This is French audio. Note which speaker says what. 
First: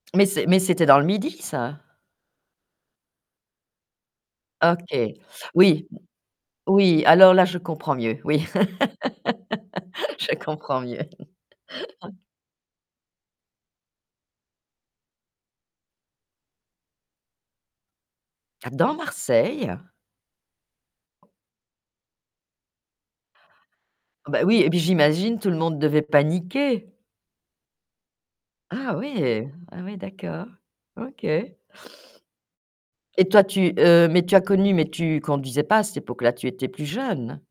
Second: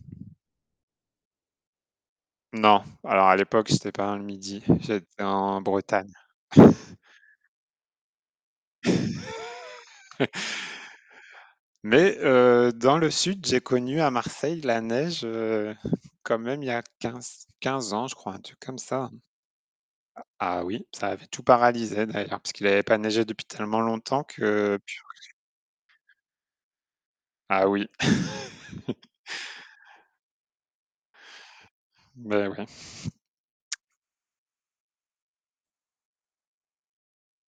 Speaker 1: Mais c'est mais c'était dans le Midi ça?
Speaker 2: Non. Alors à l'époque, j'étais pas dans le Midi, j'étais
Speaker 1: OK.
Speaker 2: en
Speaker 1: Oui, m
Speaker 2: Bretagne.
Speaker 1: oui, alors là je comprends mieux, oui. Je comprends mieux.
Speaker 2: Mais heu, dans le sud, j'ai connu à Marseille la neige, heu, quand même il y a quinz quinze ans, je crois, un truc
Speaker 1: Ah
Speaker 2: comme
Speaker 1: dans
Speaker 2: ça.
Speaker 1: Marseille?
Speaker 2: A ah oui, ça avait tout paralysé d'ailleurs, puisqu'il avait pas neigé depuis tellement longtemps
Speaker 1: Bah oui et puis
Speaker 2: que
Speaker 1: j'imagine tout le monde devait paniquer?
Speaker 2: Ah oui.
Speaker 1: Ah ouais! Ah ouais, d'accord, OK.
Speaker 2: Beh, ouais.
Speaker 1: Et toi tu heu, mais tu as connu, mais tu conduisais pas à cette époque-là, tu étais plus jeune?